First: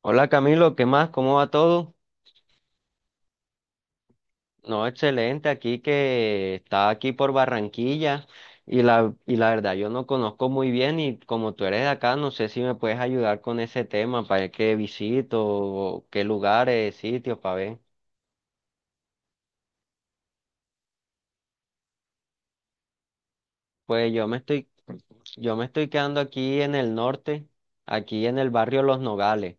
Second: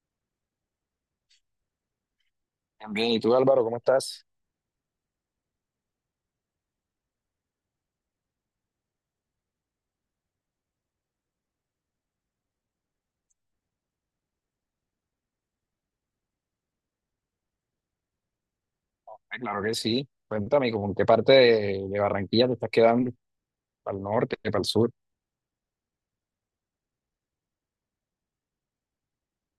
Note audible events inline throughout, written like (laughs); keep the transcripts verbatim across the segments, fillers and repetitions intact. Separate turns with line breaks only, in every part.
Hola Camilo, ¿qué más? ¿Cómo va todo?
Bien, bien. ¿Y tú, Álvaro, cómo estás?
No, excelente, aquí que está aquí por Barranquilla y la, y la verdad yo no conozco muy bien y como tú eres de acá, no sé si me puedes ayudar con ese tema, para ver qué visito, o qué lugares, sitios, para ver.
Ah, claro que sí. Cuéntame, ¿con qué parte de, de Barranquilla te estás quedando? ¿Para el
Pues yo
norte,
me
para el
estoy,
sur?
yo me estoy quedando aquí en el norte, aquí en el barrio Los Nogales.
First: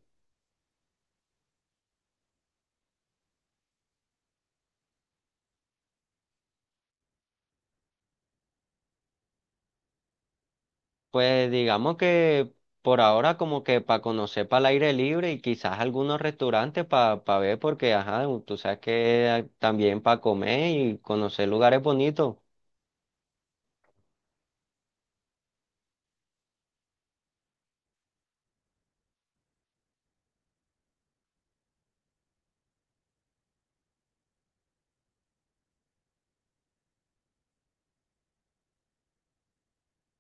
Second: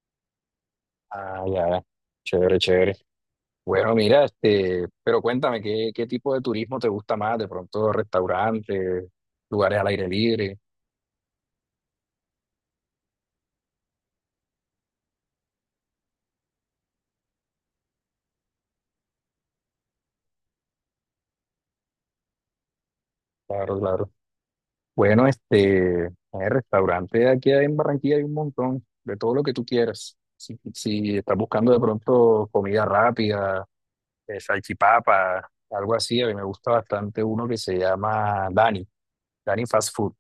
Ah, ya, ya. Chévere, chévere. Bueno, mira, este, pero cuéntame, ¿qué, qué tipo de turismo te gusta más? De pronto, restaurantes, lugares al aire libre.
Pues digamos que por ahora como que para conocer para el aire libre y quizás algunos restaurantes para ver porque, ajá, tú sabes que hay también para comer y conocer lugares bonitos.
Claro, claro. Bueno, este, el restaurante aquí en Barranquilla hay un montón, de todo lo que tú quieras. Si, si estás buscando de pronto comida rápida, eh, salchipapa, algo así. A mí me gusta bastante uno que se llama Dani, Dani Fast Food.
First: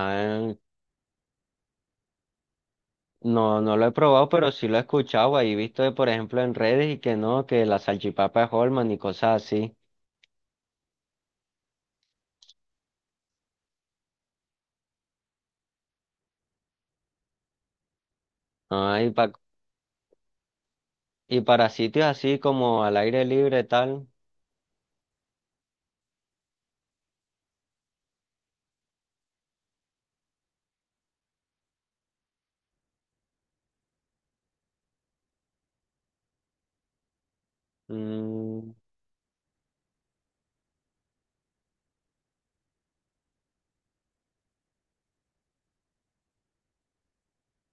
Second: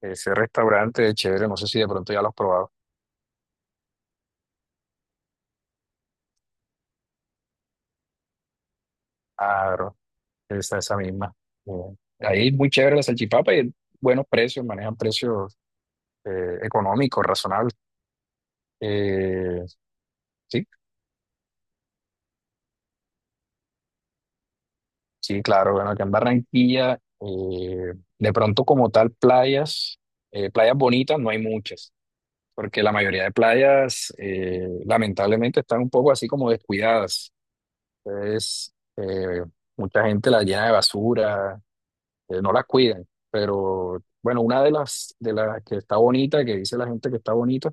Ese restaurante es chévere, no sé si de pronto ya lo has probado.
no, no lo he probado, pero sí lo he escuchado. Ahí he visto, eh, por ejemplo, en redes y que no, que la salchipapa es Holman y cosas
Ah,
así.
bro, esa, esa misma. Eh, Ahí es muy chévere la salchipapa y buenos precios, manejan precios eh, económicos, razonables.
Ah, y, pa-
Eh, sí,
y para sitios así como al aire libre tal.
sí, claro. Bueno, acá en Barranquilla, eh, de pronto como tal playas, eh, playas bonitas no hay muchas porque la mayoría de playas eh, lamentablemente están un poco así como descuidadas.
Mm,
Entonces, eh, mucha gente la llena de basura, eh, no la cuidan. Pero bueno, una de las, de las que está bonita, que dice la gente que está bonita,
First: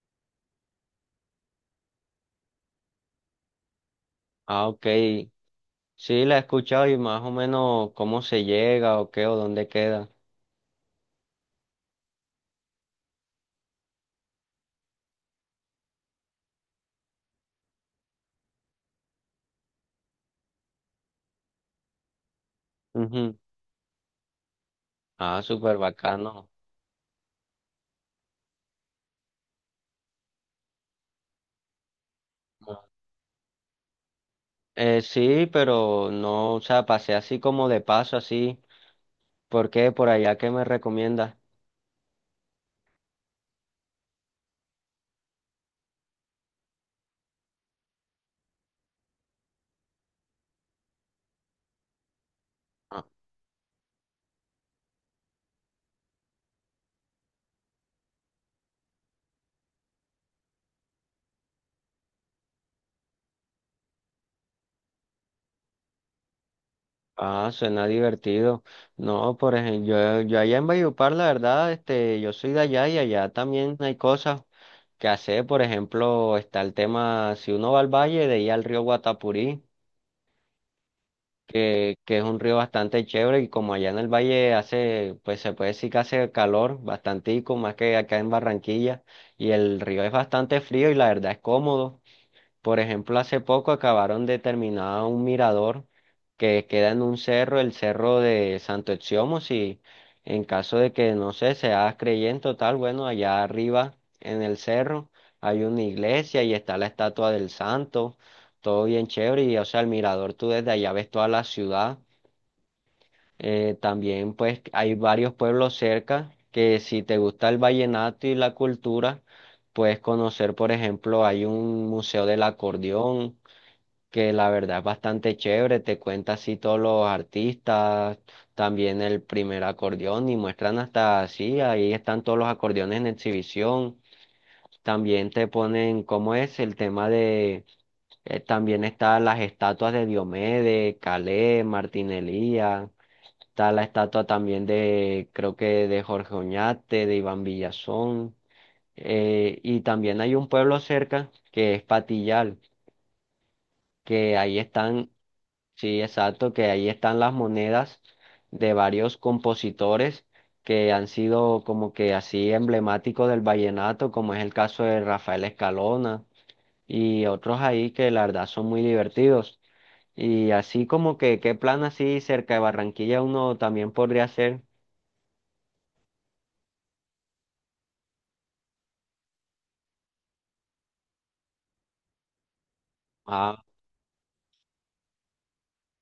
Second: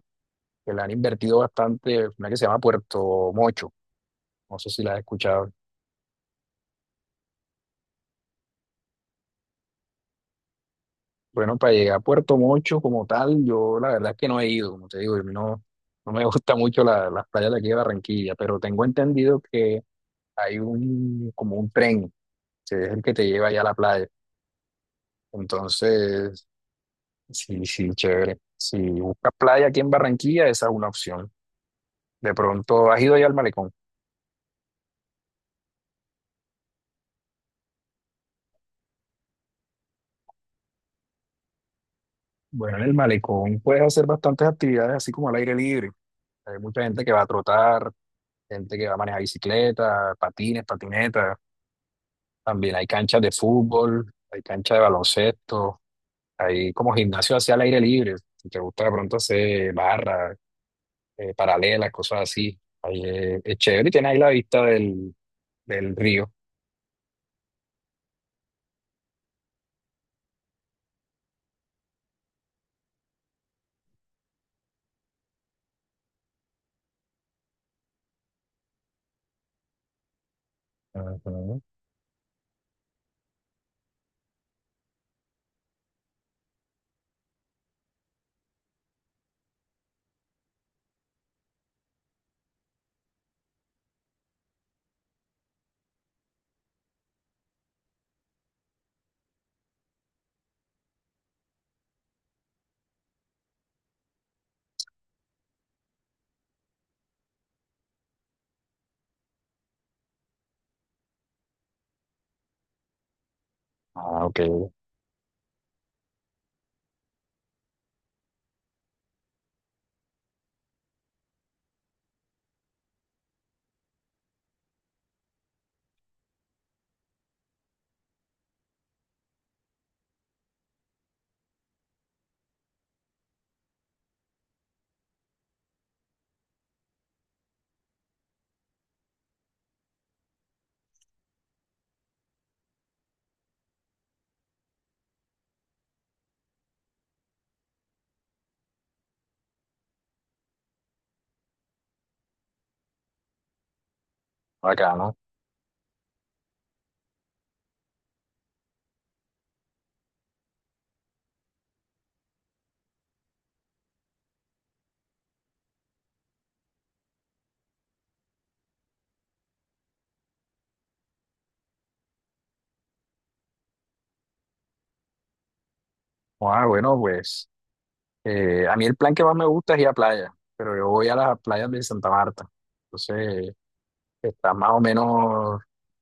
que la han invertido bastante, una que se llama Puerto Mocho. No
ah,
sé si
ok.
la has escuchado.
Sí, la he escuchado y más o menos cómo se llega o qué o dónde queda.
Bueno, para llegar a Puerto Mocho como tal, yo la verdad es que no he ido, como te digo, a mí no, no me (laughs) gusta mucho la- las playas de aquí de Barranquilla, pero tengo entendido que hay un, como un tren, que es el que te
Ujú.
lleva allá a la playa.
Ah, súper
Entonces,
bacano.
sí, sí, chévere. Si buscas playa aquí en Barranquilla, esa es una opción. De pronto, ¿has ido ya al malecón?
Eh, sí, pero no, o sea, pasé así como de paso, así. ¿Por qué? Por allá, ¿qué me recomiendas?
Bueno, en el malecón puedes hacer bastantes actividades así como al aire libre. Hay mucha gente que va a trotar, gente que va a manejar bicicleta, patines, patinetas. También hay
Ah,
canchas de fútbol, hay canchas de baloncesto, hay como gimnasio hacia al aire libre. Si te gusta de pronto hacer barras, eh, paralelas, cosas así. Ahí, eh, es chévere y tienes ahí la vista del, del río.
ah, suena divertido. No, por ejemplo, yo, yo allá en Valledupar, la verdad, este, yo soy de allá y allá también hay cosas que hacer. Por ejemplo, está el tema, si uno va al valle, de ir al río Guatapurí.
Ujú.
que, que es un río bastante chévere y como allá en el valle hace, pues se puede decir que hace calor bastantico, más que acá en Barranquilla, y el río es bastante frío y la verdad es cómodo. Por ejemplo, hace poco acabaron de terminar un mirador que queda en un cerro, el cerro de Santo Exiomus, y en caso de que, no sé, seas creyente o tal, bueno, allá arriba en el cerro hay una iglesia y está la estatua del santo, todo bien chévere, y o sea, el mirador tú desde allá ves toda la ciudad. Eh,
Ah,
también
ok,
pues hay varios pueblos cerca que si te gusta el vallenato y la cultura, puedes conocer, por ejemplo, hay un museo del acordeón que la verdad es bastante chévere, te cuenta así todos los artistas, también el primer acordeón y muestran hasta así, ahí están todos los acordeones en exhibición, también te ponen cómo es el tema de, eh, también están las estatuas de Diomedes, Calais, Martín Elías, está la estatua también de, creo que de Jorge Oñate, de Iván Villazón, eh, y también hay un pueblo cerca que es Patillal, que ahí
acá,
están. Sí, exacto, que ahí están las monedas de varios compositores que han sido como que así emblemáticos del vallenato, como es el caso de Rafael Escalona y otros ahí que la verdad son muy divertidos. Y así como que, ¿qué plan así cerca de Barranquilla uno también podría hacer?
ah, bueno, pues eh, a mí el plan que más me gusta es ir a playa, pero yo voy a las playas de Santa Marta. Entonces,
Ah,
está más o menos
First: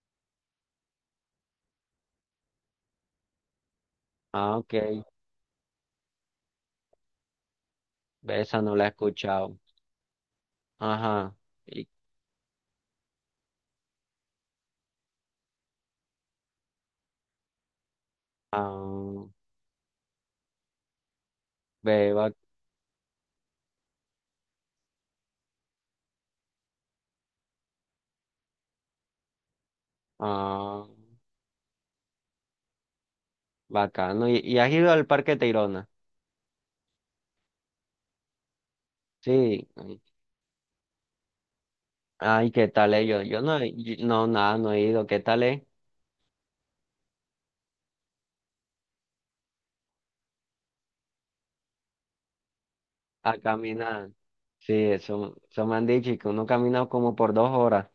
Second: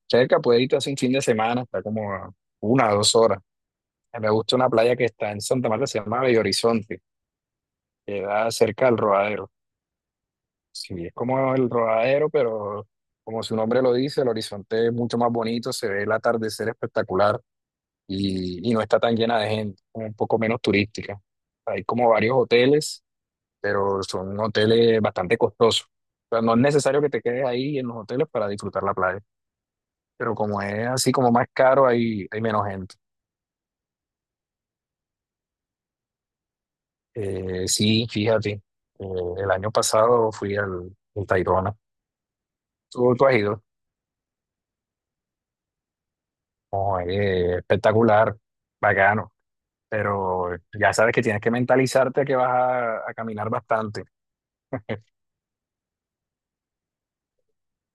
cerca, puede irte hace un fin de semana, está como a una o dos horas. Me
ah,
gusta una
ok,
playa que está en Santa Marta, se llama Bello Horizonte,
ve,
queda
esa no la
cerca
he
del Rodadero.
escuchado.
Sí, es
Ajá,
como el
y,
Rodadero, pero como su nombre lo dice, el horizonte es mucho más bonito, se ve el atardecer espectacular y, y no está tan
ah,
llena de gente, como un poco menos turística. Hay como
ve, bac-
varios hoteles, pero son hoteles bastante costosos. O sea, no es necesario que te quedes ahí en los hoteles para disfrutar la playa, pero como
ah,
es así como más caro, hay, hay menos gente.
bacano. ¿Y, y has ido al Parque Tayrona?
Eh, sí, fíjate, eh, el
Sí,
año pasado fui al, al Tayrona.
ay, ¿qué tal es?
¿Tú,
Yo,
tú has
yo no,
ido?
he- yo- no, nada, no he ido. ¿Qué tal es?
Oh, eh, espectacular, bacano, pero ya sabes que tienes que mentalizarte que vas a, a
A
caminar bastante.
caminar. Sí, eso, eso me han dicho y que uno camina como por dos horas.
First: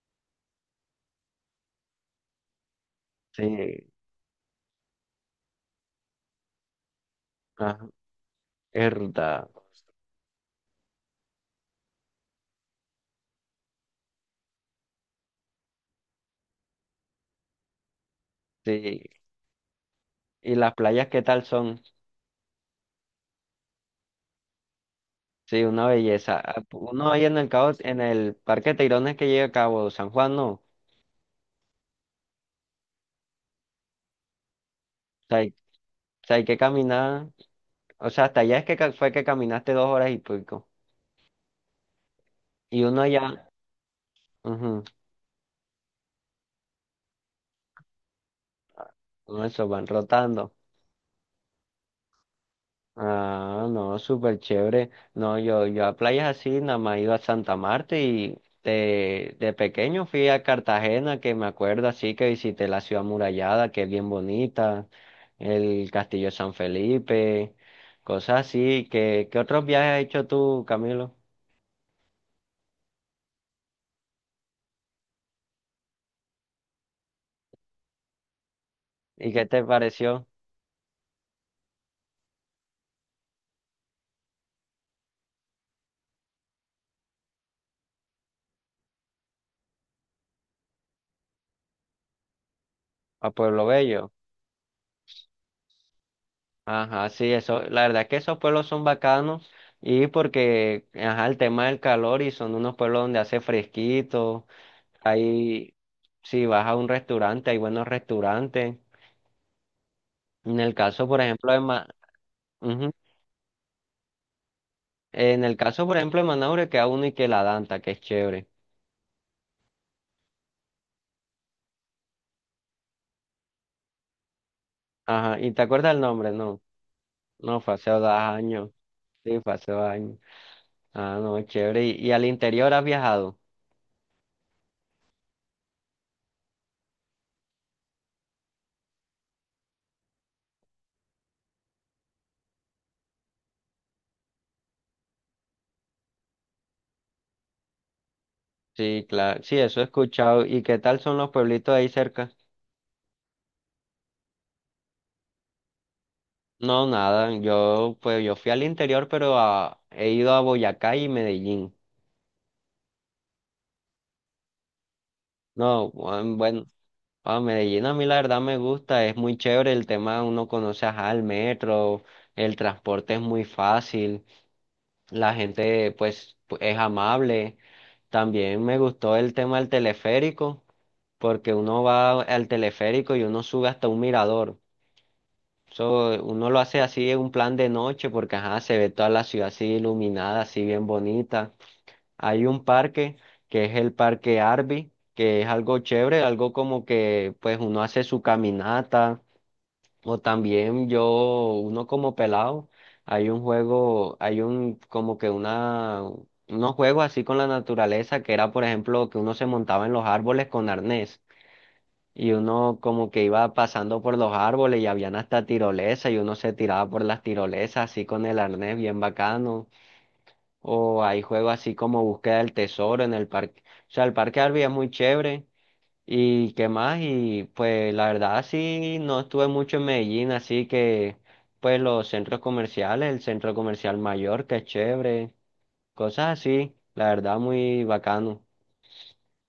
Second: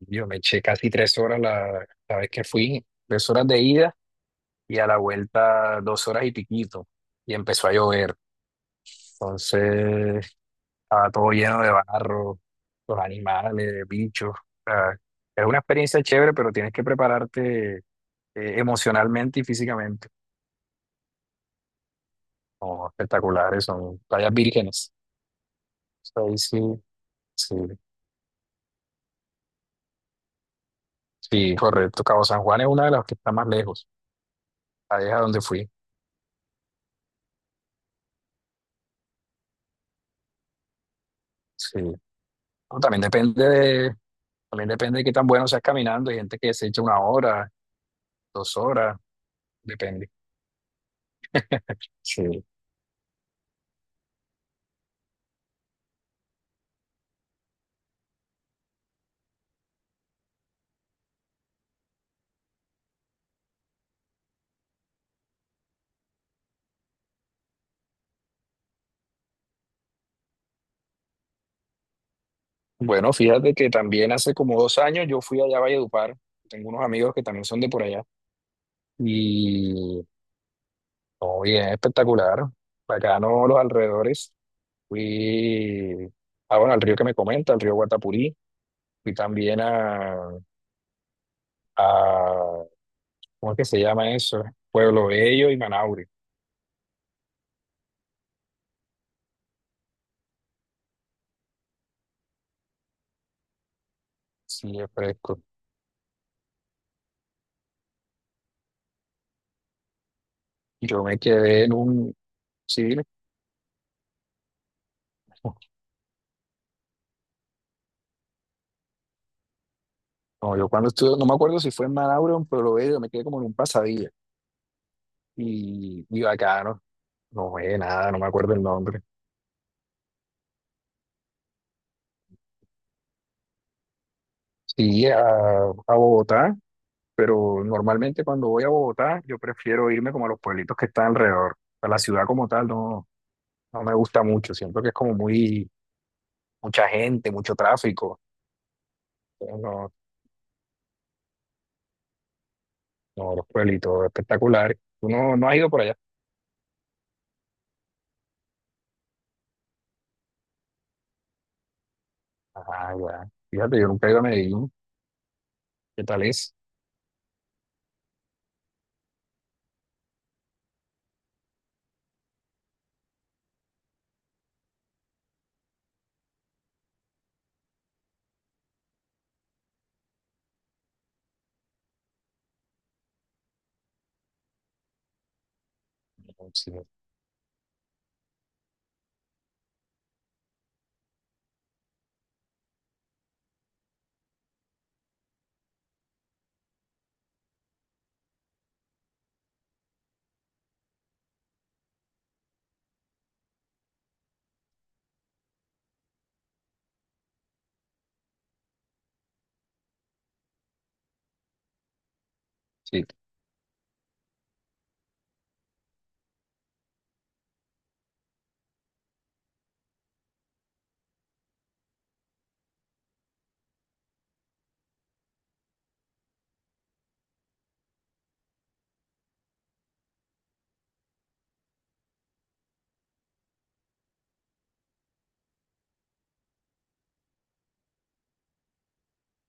Yo me eché casi tres horas la, la vez que fui, tres horas de
Sí,
ida y a la vuelta dos horas y piquito, y empezó a
ajá,
llover.
es verdad.
Entonces estaba todo lleno de barro, los animales, bichos. O sea, es una experiencia chévere, pero tienes que prepararte eh,
Sí,
emocionalmente y físicamente.
y las playas, ¿qué tal son?
Son espectaculares, son playas vírgenes.
Sí, una
O sea, ahí
belleza.
sí,
Ah, pu- uno ahí en el
sí,
cabo, en el Parque Teirones que llega a Cabo San Juan, no. O
sí, correcto. Cabo San Juan es una de las que está más lejos. Ahí es a
sea,
donde
hay,
fui.
o sea, hay que caminar. O sea, hasta allá es que ca- fue que caminaste dos horas y pico.
Sí. No,
Y uno
también depende
allá,
de, también
ujú,
depende de qué tan bueno seas caminando. Hay gente que se echa una hora, dos horas,
uno eso van
depende.
rotando.
Sí.
Ah, no, súper chévere. No, yo, yo a playas así, nada más he ido a Santa Marta y de, de pequeño fui a Cartagena, que me acuerdo así que visité la ciudad amurallada, que es bien bonita, el Castillo de San Felipe, cosas así. ¿Qué, qué otros viajes has hecho tú, Camilo?
Bueno, fíjate que también hace como dos años yo fui allá a Valledupar. Tengo unos amigos que también son de por allá.
¿Y qué te
Y
pareció
no, bien espectacular. Bacano los alrededores. Fui ah, bueno, al río que me comenta, al río Guatapurí. Fui también a, a
a
¿cómo es
Pueblo
que se
Bello?
llama eso? Pueblo Bello y Manaure.
Ajá, sí, eso, la verdad es que esos pueblos son bacanos y porque, ajá, el tema del calor y son unos pueblos donde hace fresquito.
Sí, es fresco.
Ahí, si vas a un restaurante, hay buenos restaurantes. En el
Yo
caso,
me
por ejemplo, de
quedé en
Ma-
un, sí, (laughs)
Ujú.
dime.
En el caso, por ejemplo, de Manaure queda uno y que la Danta, que es chévere.
No, yo cuando estuve, no me acuerdo si fue en Manaure o en Pueblo Bello, me quedé como en un pasadilla.
Ajá, ¿y te acuerdas el
Y, y
nombre? No,
bacano. No,
no, fue
eh,
hace dos
nada, no me acuerdo el
años.
nombre.
Sí, fue hace dos años. Ah, no, chévere. ¿Y, y al interior has viajado?
Sí, a, a Bogotá, pero normalmente cuando voy a Bogotá, yo prefiero irme como a los pueblitos que están alrededor. A la ciudad como tal no, no me gusta mucho. Siento que es como muy, mucha gente, mucho tráfico.
Sí, claro. Sí,
Entonces,
eso he
no,
escuchado. ¿Y qué tal son los pueblitos ahí cerca?
no, los pueblitos espectaculares. ¿Tú no, no has ido por allá?
No, nada. Yo, pues, yo fui al interior, pero a- he ido a Boyacá y Medellín.
Ah, ya. Fíjate, yo nunca he ido a Medellín.
No,
¿Qué tal es?
bueno, ah, Medellín a mí la verdad me gusta, es muy chévere el tema, uno conoce ajá, el metro, el transporte es muy fácil, la gente pues pu- es amable. También me gustó el tema del teleférico, porque uno va al teleférico y uno sube hasta un mirador. Eso uno
No,
lo
sí,
hace así en un plan de noche porque ajá, se ve toda la ciudad así iluminada, así bien bonita. Hay un parque que es el Parque Arby, que es algo chévere, algo como que pues uno hace su caminata o también yo, uno como pelado, hay un juego, hay un como que una, unos juegos así con la naturaleza que era por ejemplo que uno se montaba en los árboles con arnés y uno
sí.
como que iba pasando por los árboles y habían hasta tirolesa y uno se tiraba por las tirolesas así con el arnés bien bacano. O hay juegos así como búsqueda del tesoro en el parque. O sea, el parque Arby es muy chévere. ¿Y qué más? Y pues la verdad sí, no estuve mucho en Medellín, así que pues los centros comerciales, el centro comercial mayor, que es chévere, cosas así, la verdad muy bacano.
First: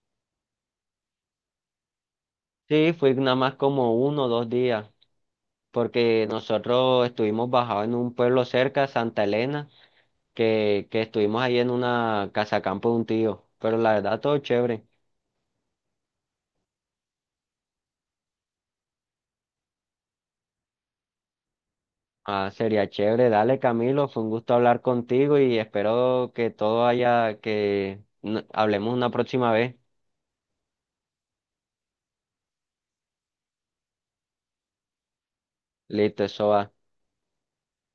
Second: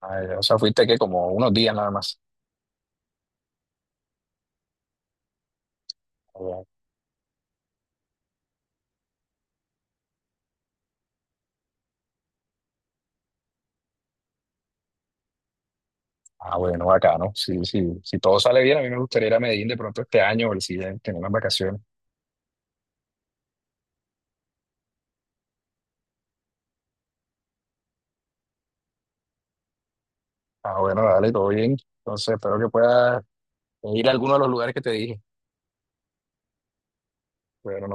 Ah, ya. O sea, fuiste que como unos días nada más.
Sí, fui nada más como uno o dos días, porque nosotros estuvimos bajados en un pueblo cerca, Santa Elena, que, que estuvimos ahí en una casa campo de un tío, pero la verdad todo chévere.
Ah, bueno, bacano. Sí, sí. Si todo sale bien, a mí me gustaría ir a Medellín de pronto este año o el siguiente, en unas vacaciones.
Ah, sería chévere. Dale, Camilo, fue un gusto hablar contigo y espero que todo haya, que n- hablemos una próxima vez.
Ah, bueno, dale, todo bien. Entonces, espero que puedas ir a alguno de los lugares que te dije.
Listo, eso va.
Bueno,